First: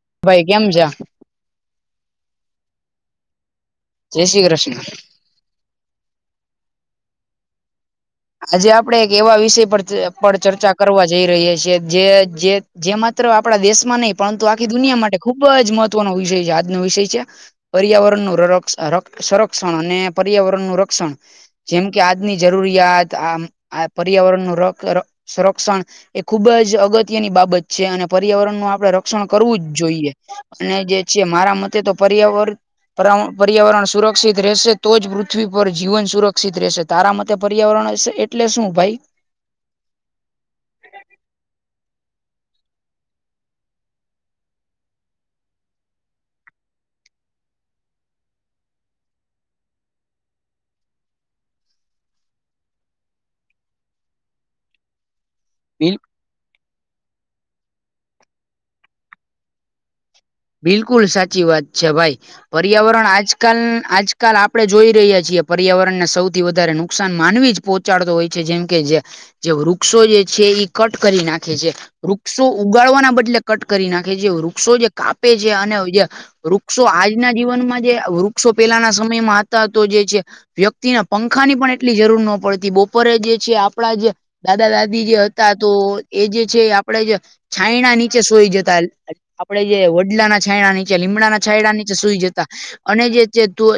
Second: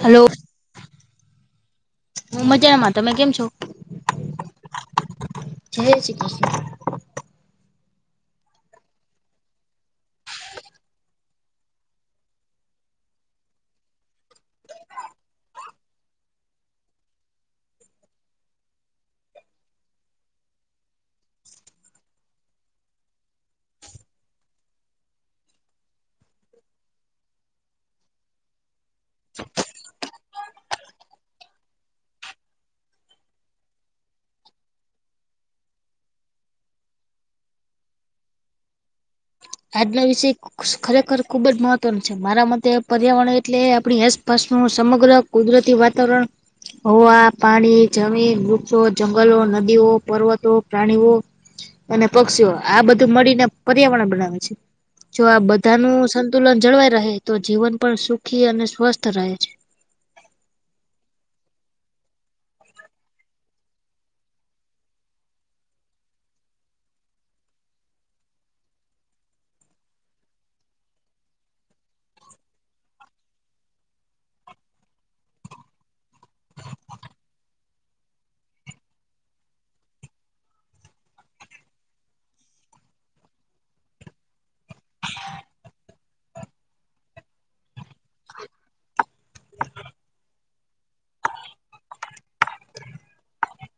Hello ભાઈ કેમ જા હું મજાનામાં તમે કેમ છો જય શ્રી કૃષ્ણ જય શ્રી કૃષ્ણ આજે આપડે એક એવા વિષય પર પર ચર્ચા કરવા જઈ રહીએ છીએ જે જે જે માત્ર આપણા દેશમાં નહીં પરંતુ આખી દુનિયા માટે ખુબ જ મહત્વનો વિષય છે આજનો વિષય છે પર્યાવરણનું સંરક્ષણ અને પર્યાવરણનું રક્ષણ જેમ કે આજની જરૂરિયાત આ પર્યાવરણનું સંરક્ષણ એ ખુબ જ અગત્યની બાબત છે અને પર્યાવરણનું આપડણે રક્ષણ કરવું જ જોઈએ અને જે છે મારા મતે તો પર્યાવરણ પર્યાવરણ સુરક્ષિત રહેશે તો જ પૃથ્વી પર જીવન સુરક્ષિત રહેશે તારા મતે પર્યાવરણ એટલે શું ભાઈ આજના વિશેય ખરેખર ખુબ જ મહત્વનું છે મારા મતે પર્યાવરણ એટલે આપણી આસપાસનું સમગ્ર કુદરતી વાતાવરણ હવા પાણી જમીન વૃક્ષો જંગલો નદીઓ પર્વતો પ્રાણીઓ અને પક્ષીઓ આ બધું મળીને પર્યાવરણ બનાવે છે જો આ બધાનું સંતુલન જળવાઈ રહે તો જીવન પણ સુખી અને સ્વસ્થ રહે છે બિલકુલ સાચી વાત છે ભાઈ પર્યાવરણ આજકાલ આજકાલ આપડે જોઈ રહ્યા છીએ પર્યાવરણ ને સૌથી વધારે નુકસાન માનવી જ પહચાડતો હોય છે જેમ કે જે જે વૃક્ષો જે છે કટ કરી નાખે છે વૃક્ષો ઉગાડવાના બદલે કટ કરી નાખે જે વૃક્ષો જે કાપે છે અને જે વૃક્ષો આજના જીવનમાં જે વ વક્ષો પેલાના સમયમાં હતા તો જે છે વ્યક્તિને પંખાની પણ એટલી જરૂર ન પડતી બપોરે જે છે આપણા જે દાદા દાદી જે હતા તો એ જે છે આપણેે જે છાયણા નીચે સોઈ જતા આપે જે વડલા ના છયડા નીચે લીમડાના છાયડા નીચે સુઈ જતા અને જે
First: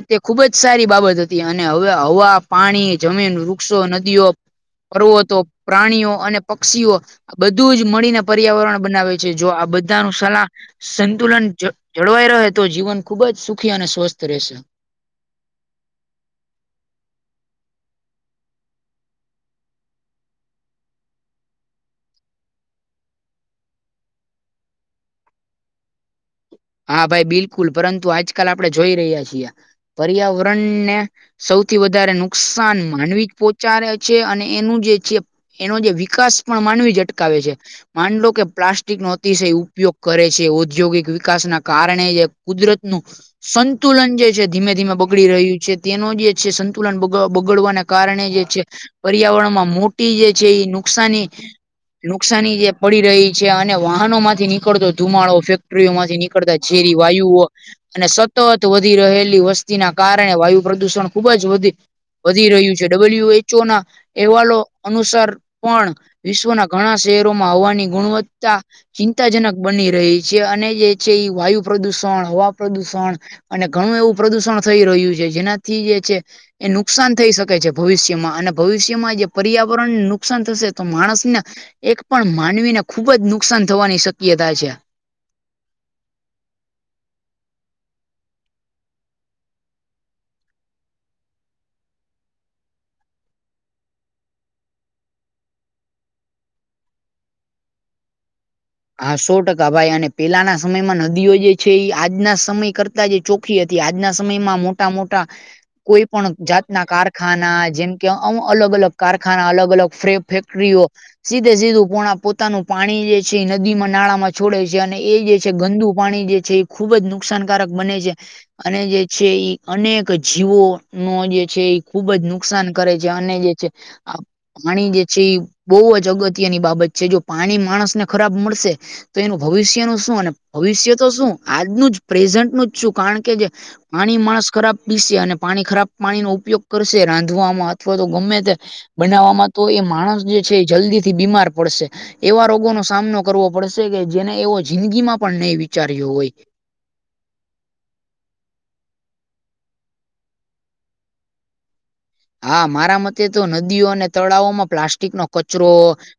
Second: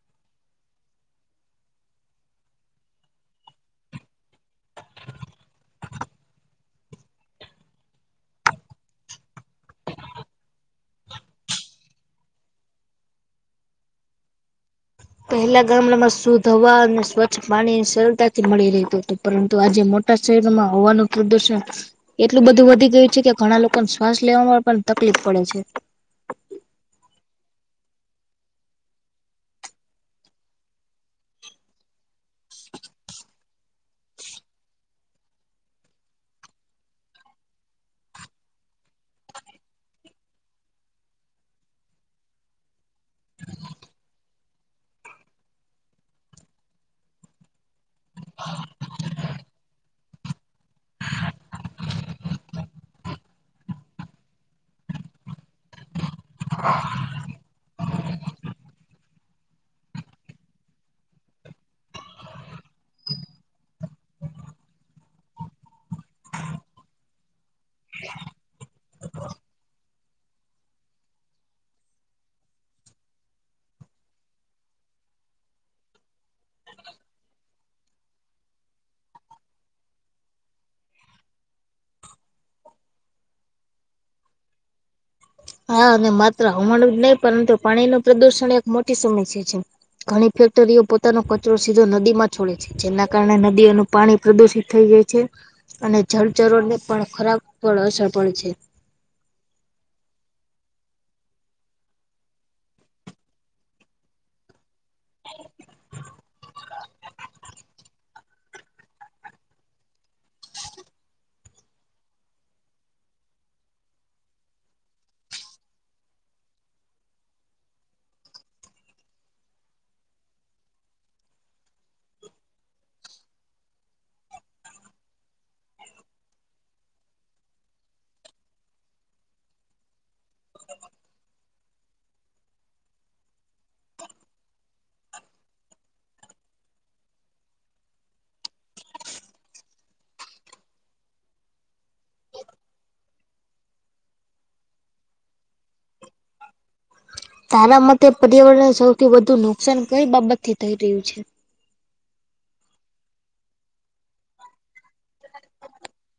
તે ખુબ જ સારી બાબત હતી અને હવે હવા પાણી જમીન ર પક્ષો નદીઓ પર્વતો પ્રાણીઓ અને પક્ષીઓ બધું જ મળીને પર્યાવરણ બનાવે છે જો આ બધાનું સલાહ સંતુલન જળવાઈ રહે તો જીવન ખુબ જ સુખી અને સ્વસ્થ રહેશે પહેલા ગામડામાં શુંદ હવા અને સ્વચ્છ પાણીની સરળતા થી મળી રહેતું હતું પરંતુ આજે મોટા શહેરમાં હવાનું પ્રદુષણ એટલું બધું વધી ગયું છે કે ઘણા લોકોને શ્વાસ લેવામાં પણ તકલીફ પડે છે હા ભાઈ બિલકુલ પરંતુ આજકાલ આપડણે જોઈ રહ્યા છીએ પર્યાવરણને સૌથી વધારે નુકસાન માનવી જ પો ચારે છે અને એનું જે છે એનો જે વિકાસ પણ માનવી જ અટકાવે છે માનડો કે પ્લાસ્ટિક નો અતિશય ઉપયોગ કરે છે ઔદ્યોગિક વિકાસ ના કારણે જે કુદરત નું સંતુલન જે છે ધીમે ધીમે બગડી રહ્યું છે તેનો જે છે સંતુલન બગડવાને કારણે જે છે પર્યાવરણમાં મોટી જે છે એ નુકસાની નુકસાની જે પડી રહી છે અને વાહનો માંથી નીકળતો ધુમાડો ફેક્ટરીઓમાં એ નીકળતા ઝેરી વાયુઓ અને સતત વધી રહેલી વસ્તીના કારણે વાયુ પ્રદૂષણ ખુબ જ વધી વધી રહ્યું છે ડબલ્યુ એચ ઓ ના અહેવાલો અનુસાર પણ વિશ્વના ઘણા શહેરોમાં હવાની ગુણવત્તા ચિંતાજનક બની રહી છે અને જે છે એ વાયુ પ્રદુષણ હવા પ્રદુષણ અને ઘણું એવું પ્રદુષણ થઈ રહ્યું છે જેનાથી જે છે એ નુકસાન થઈ શકે છે ભવિષ્યમાં અને ભવિષ્યમાં જે પર્યાવરણને નુકસાન થશે તો માણસને એક પણ માનવીને ખુબ જ નુકસાન થવાની શક્યતા છે હા અને માત્ર હમણું જ નહી પરંતુ પાણી નું પ્રદુષણ એક મોટી સમસ્યા છે ઘણી ફેક્ટરીઓ પોતાનો કચરો સીધો નદી માં છોડે છે જેના કારણે નદીઓનું પાણી પ્રદુષિત થઈ જાય છે અને જળચરો ને પણ ખરાબ પર અસર પડે છે હા સો ટકા ભાઈ અને પેલાના સમયમાં નદીઓ જે છે એ આજના સમય કર તા જે ચોખી હતી આજના સમયમાં મો ટા મોટા કોઈ પણ જાતના કારખાના જેમ કે અમ અલગ અલગ કારખાના અલગ અલગ ફેક્ટરીઓ સીધે સીધું પો પોતાનું પાણી જે છે એ નદીમાં નાળામાં છોડે છે અને એ જે છે ગંદુ પાણી જે છે એ ખુબ જ નુકસાનકારક બને છે અને જે છે ઈ અનેક જીવો નો જે છે એ ખુબ જ નુકસાન કરે છે અને જે છે આ પાણી જે છે એ બહુ જ અગત્યની બાબત છે જો પાણી માણસને ખરાબ મળશે તો એનું ભવિષ્યનું શું અને ભવિષ્ય તો શું આજનું જ પ્રેઝન્ટનું જ શું કારણ કે જે પાણી માણસ ખરાબ પીસે અને પાણી ખરાબ પાણીનો ઉપયોગ કરશે રાંધવામાં અથવા તો ગમે ત્યાં બનાવામાં તો એ માણસ જે છે જલ્દી થી બીમાર પડશે એવા રોગોનો સામનો કરવો પડશે કે જેને એવો જિંદગીમાં પણ નહી વિચાર્યો હોય તારા મતે પર્યાવરણને સૌથી વધુ નુકસાન કઈ બાબત થી થઈ રહ્યું છે? હા મારા મતે તો નદીઓ અને તળાવમાં પ્લાસ્ટિક નો કચરો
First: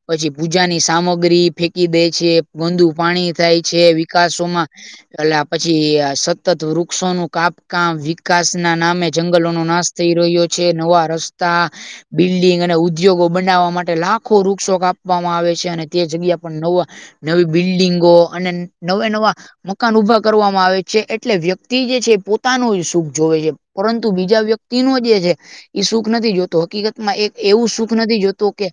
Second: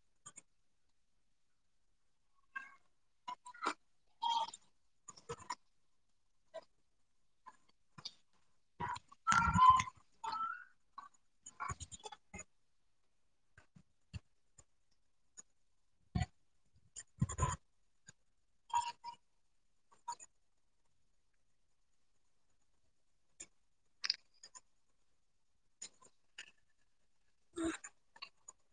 પછી પૂજાની સામગ્રી ફેંકી દે છે ગંદુ પાણી થાય છે વિકાસોમાં એટલે પછી સતત વૃક્ષોનું કાપકામ વિકાસ ના નામે જંગલોનું નાસ થઈ રહ્યો છે નવા રસ્તા બિલ્ડિંગ અને ઉદ્યોગો બનાવવા માટે લાખો વૃક્ષો કાપવામાં આવે છે અને તે જગ્યા પણ નવા નવી બિલ્ડિંગો અને નવા નવા મકાન ઉભા કરવામાં આવે છે એટલે વ્યક્તિ જે છે પોતાનું સુખ જોવે છે પરંતુ બીજા વ્યક્તિ નો જે છે ઈ સુખ નથી જોતો હકીકત માં એક એવું સુખ નથી જોતો કે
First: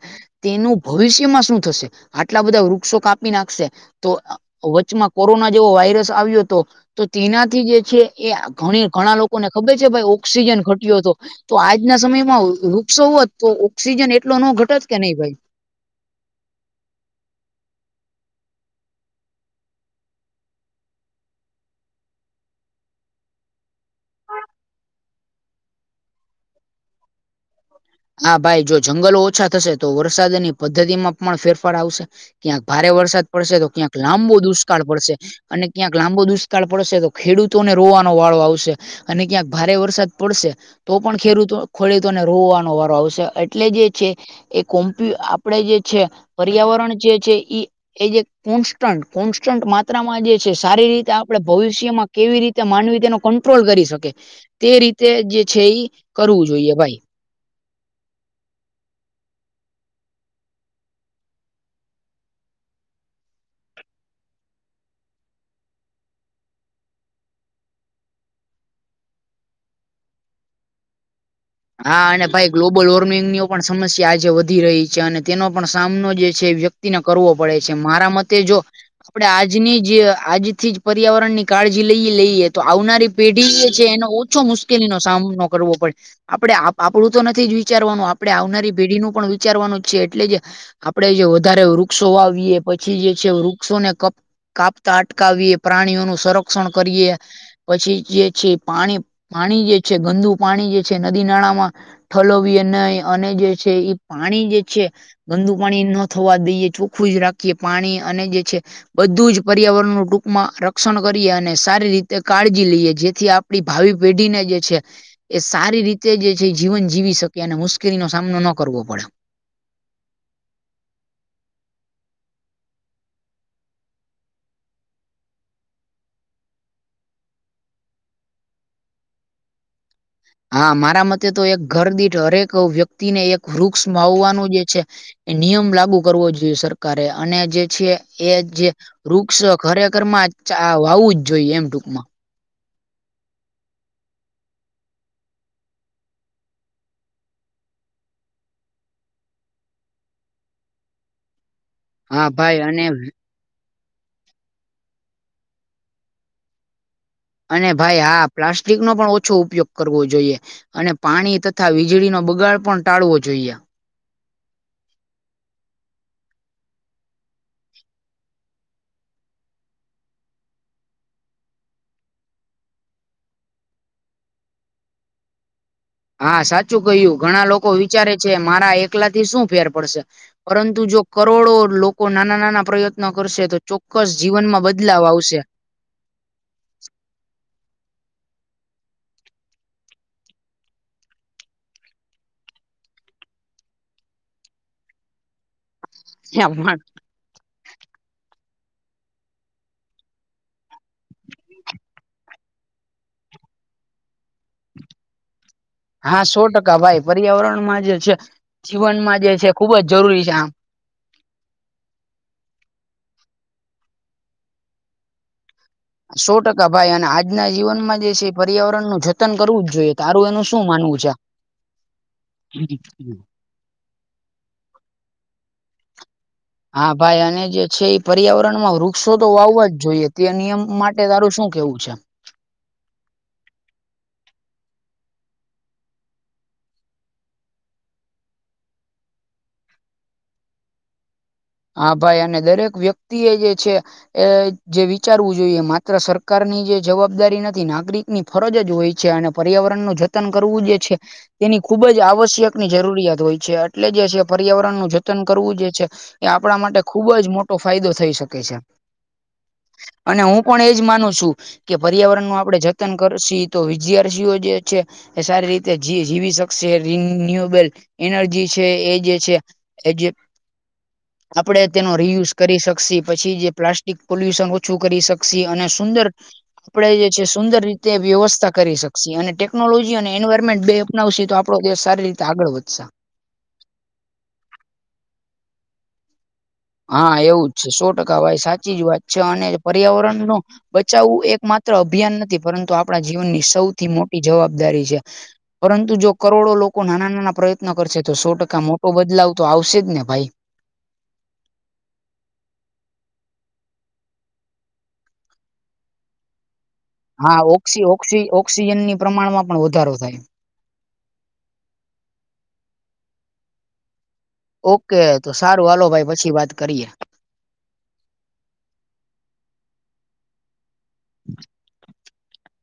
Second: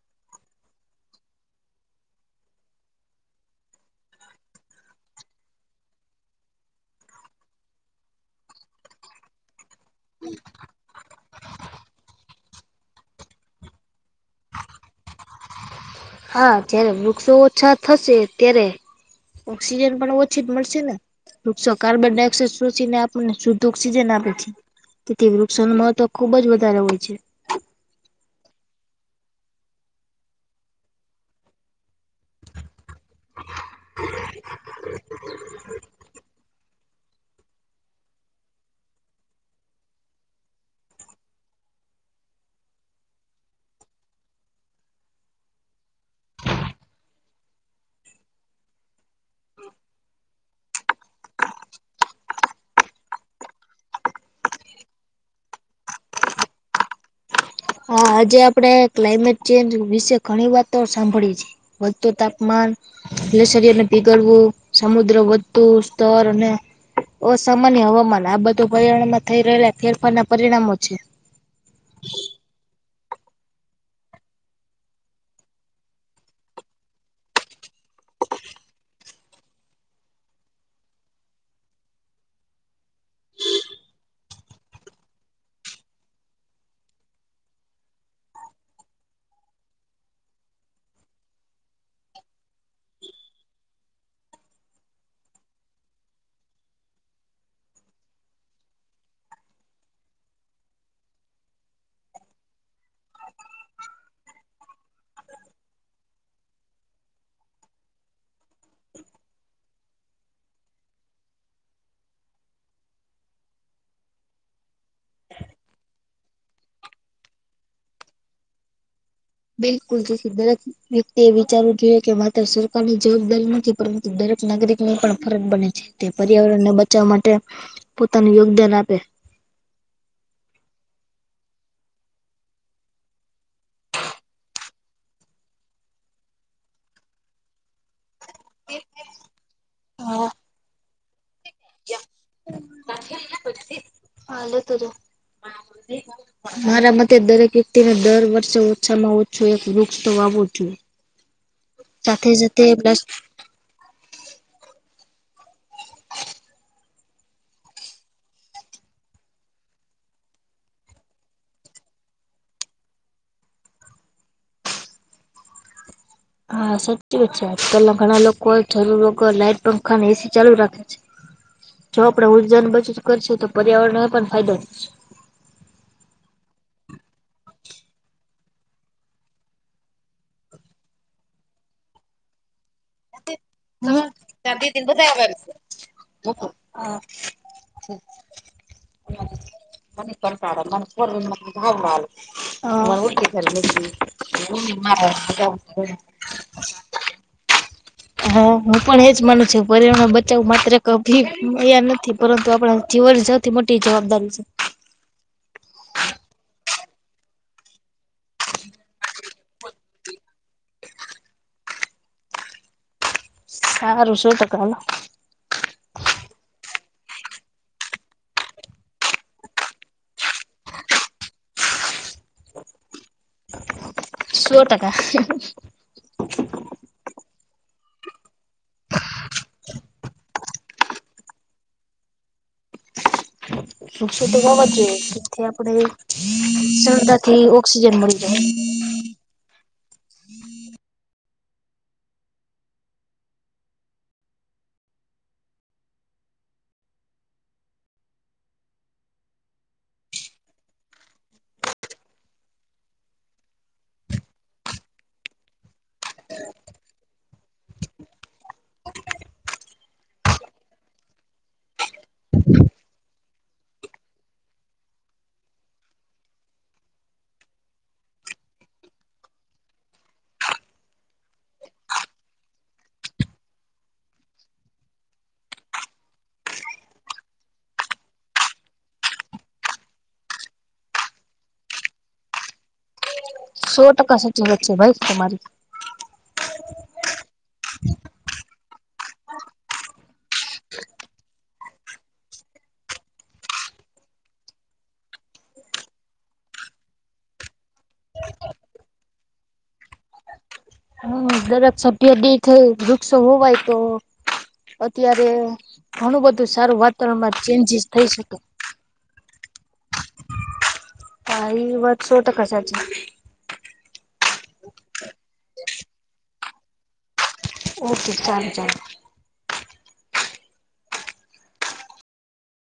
તેનું ભવિષ્યમાં શું થશે આટલા બધા વૃક્ષો કાપી નાખશે તો વચમાં કોરોના જેવો વાયરસ આવ્યો તો તો તેનાથી જે છે એ ઘણી ઘણા લોકોને ખબર છે ભાઈ ઓક્સિજન ઘટ્યો હતો તો આજના સમયમાં વૃક્ષક્ષો હોત તો ઓક્સિજન એટલો ન ઘટત કે નહી ભાઈ હા જ્યારે વૃક્ષો ઓછા થશે ત્યારે ઓક્સિજન પણ ઓછી જ મળશે ને વૃક્ષો કાર્બન ડાયોક્સાઇડ શોીને આપણને શુદ્ધ ઓક્સિજન આપે છે તેથી વૃક્ષોનું મહત્વ ખુબ જ વધારે હોય છે હા ભાઈ જો જંગલો ઓછા થશે તો વરસાદની પદ્ધતિ માં પણ ફેરફાર આવશે ક્યાંક ભારે વરસાદ પડશે તો ક્યાંક લાંબો દુષ્કાળ પડશે અને ક્યાંક લાંબો દુષ્કાળ પડશે તો ખેડૂતોને રોવાનો વાળો આવશે અને ક્યાંક ભારે વરસાદ પડશે તો પણ ખેડૂતો ખેડૂતોને રોવાનો વા આવશે એટલે જે છે એ કોમ્પ આપડે જે છે પર્યાવરણ જે છે ઈ એ જે કોન્સ્ટન્ટ કોન્સ્ટન્ટ માત્રામાં જે છે સારી રીતે આપડે ભવિષ્યમાં કેવી રીતે માનવી તેનો કંટ્રોલ કરી શકે તે રીતે જે છે એ કરવું જોઈએ ભાઈ હા આજે આપડણે ક્લાઇમેટ ચેન્જ વિશે ઘણી વાતો સાંભળી છે. વધતું તાપમાન એટલે શરીરને પીગળવું સમુદ્ર વધતું સ્તર અને અસામાન્ય હવામાન આ બધું પર્યાણમાં થઈ રહેલા ફેરફાર ના પરિણામો છે. હા અને ભાઈ ગ્લોબલ વોર્મિંગની પણ સમસ્યા આજે વધી રહી છે અને તેનો પણ સામનો જે છે વ્યતિ ને કરવો પડે છે મારા મતે જો આપડણે આજની જ આજથી જ પર્યાવરણ ની કાળજી લઈએ લઈએ તો આવનારી પેઢી જે છે એનો ઓછો મુશ્કેલીનો સામનો કરવો પડે આપણે આપડું તો નથી જ વિચારવાનું આપણે આવનારી પેઢીનુંું પણ વિચારવાનું જ છે એટલે જે આપડે જે વધારે વૃક્ષો વાવીએ પછી જે છે વૃક્ષોને ક કાપતા અટકાવીએ પ્રાણીઓ નું સંરક્ષણ કરીએ પછી જે છે પાણી પાણી જે છે ગંદુ પાણી જે છે નદી નાળામાં ઠલોવીએ નહી અને જે છે પાણી જે છે. ગંદુ પાણી ન થવા દઈએ ચોખ્ખું જ રાખીએ પાણી અને જે છે બધું જ પર્યાવરણનું ટૂંકમાં રક્ષણ કરીએ અને સારી રીતે કાળજી લઈએ જેથી આપ આપડી ભાવિ પેઢીને જે છે. એ સારી રીતે જે છે એ જીવન જીવી શકે અને મુશ્કેલીનો સામનો ન કરવો પડે બિકુલ જ સીધા રાખી વ્યક્તિ એ વિચારવું જોઈએ કે માત્ર સરકારની જવાબદારી નથી પરંતુ દરેક નાગરિક ને પણ ફરજ બને છે. તે પર્યાવરણ ને બચાવવા માટે પોતાનું યોગદાન આપે હા મારા મતે તો એક ઘરદીીઠ હરેક વ્યક્તિને એક વૃક્ષ માવવાનું જે છે. એ નિયમ લાગુ કરવો જોઈએ સરકારે અને જે છે એ જે વૃક્ષ ખરેખર હા માં વાવું જ જોઈએ એમ ટૂંકમાં હાલ તજું [unintelligible] મારા મતે દરેક વ્યક્તિને દર વર્ષે ઓછામાં ઓછું એક વૃક્ષ તો વાવો છુંએ હા સાથે ભાઈ સાથે અને પ્લાસ અને ભાઈ હા પ્લાસ્ટિક નો પણ ઓછો ઉપયોગ કરવો જોઈએ અને પાણી તથા વીજળીનોો બગાડ પણ ટાળવો જોઈએ હા સાચી વાત છે આજકાલના ઘણા લોકો જરૂર વગર લાઈટ પંખા ને એસી ચાલુ રાખે છે જો આપડે ઉર્જાની બચત કરશે તો પર્યાવરણને પણ ફાયદો થશે. હા સાચું કહ્યું ઘણા લોકો વિચારે છે મારા એકલા થી શું ફેર પડશે પરંતુ જો કરોડો લોકો નાના નાના પ્રયત્ન કરશે તો ચોક્કસ જીવનમાં બદલાવ આવશે. હ મને પણતાાડ મને ફડ મ ભાડા [unintelligible] હા [unintelligible] જવ હા હું પણ એજ માનું છું પરિવરણ બચાવું માત્ર કભી અયા નથી પરંતુ આપણા જીવન જત થી મ ટી જબદ છે. હા સો ટકા ભાઈ પર્યાવરણમાં જે છે જીવનમાં જે છે ખુબ જ જરૂરી છે આમ સારું શું ટકા સો ટકા ભાઈ અને આજના જીવનમાં જે છે પર્યાવરણનુંું જતન કરવું જ જોઈએ તારું એનું શું માનવું છે આ હમ સો ટકા હા ભાઈ અને જે છે એ પર્યાવરણ માં વૃક્ષો તો વાવવા જ જોઈએ તે નિયમ માટે તારું શું કેવું છે. સુ તો હોવ જ જોઈએ જેથી આપડે સરદર થી ઓક્સિજન મળી જાય હા ભાઈ અને દરેક વ્યક્તિ એ જે છે એ જે વિચારવું જોઈએ માત્ર સરકારની જે જવાબદારી નથી નાગરિક ની ફરજ જ હોય છે અને પર્યાવરણ નું જતન કરવું જે છે તેની ખુબ જ આવશ્યકની જરૂરિયાત હોય છે એટલે જે છે પર્યાવરણનું જતન કરવું જે છે એ આપણા માટે ખુબ જ મોટો ફાયદો થઈ શકે છે અને હું પણ એજ માનું છું. કે પર્યાવરણ નું આપડે જતન કરશે છે એ તો વિદ્યાર્થીઓ જે છે એ સારી રીતે જી જીવી શકશે રિન્યુએબલ એનર્જી છે. એ જે છે. એજે આપડણે તેનો રિયુઝ કરી શકશે. પછી જે પ્લાસ્ટિક પોલ્યુશન ઓછું કરી શકશે અને સુંદર આપણે જે છે સુંદર રીતે વ્યવસ્થા કરી શકશે અને ટેકનોલોજી અને એન્વાયરમેન્ટ બે અપનાવશે તો આપ આપડો દેશ સારી રીતે આગળ વધશે. સો ટકા સાચી વાત છે ભાઈ તમારી. હા એવું જ છે સો ટકા ભાઈ સાચી જ વાત છે. અને પર્યાવરણ નો બચાવવું એક માત્ર અભિયાન નથી. પરંતુ આપણા જીવનની સૌથી મોટી જવાબદારી છે. પરંતુ જો કરોડો લોકો નાના નાના પ્રયત્નો કરશે તો સો ટકા મોટો બદલાવ તો આવશે જ ને ભાઈ. હમ દરેક સભ્ય [unintelligible] વૃક્ષો હોવાય તો અત્યારે ઘણું બધું સારું વાત હા ઓક્સિ ઓક્સિ ઑક્સિજનની પ્રમાણમાં પણ વધારો થાય. હા એ વાત શો ટકા સાચી છે. ઓકે તો સારું હાલો ભાઈ પછી વાત કરીએ. ઓકે ચાલો ચાલો. [inaudible]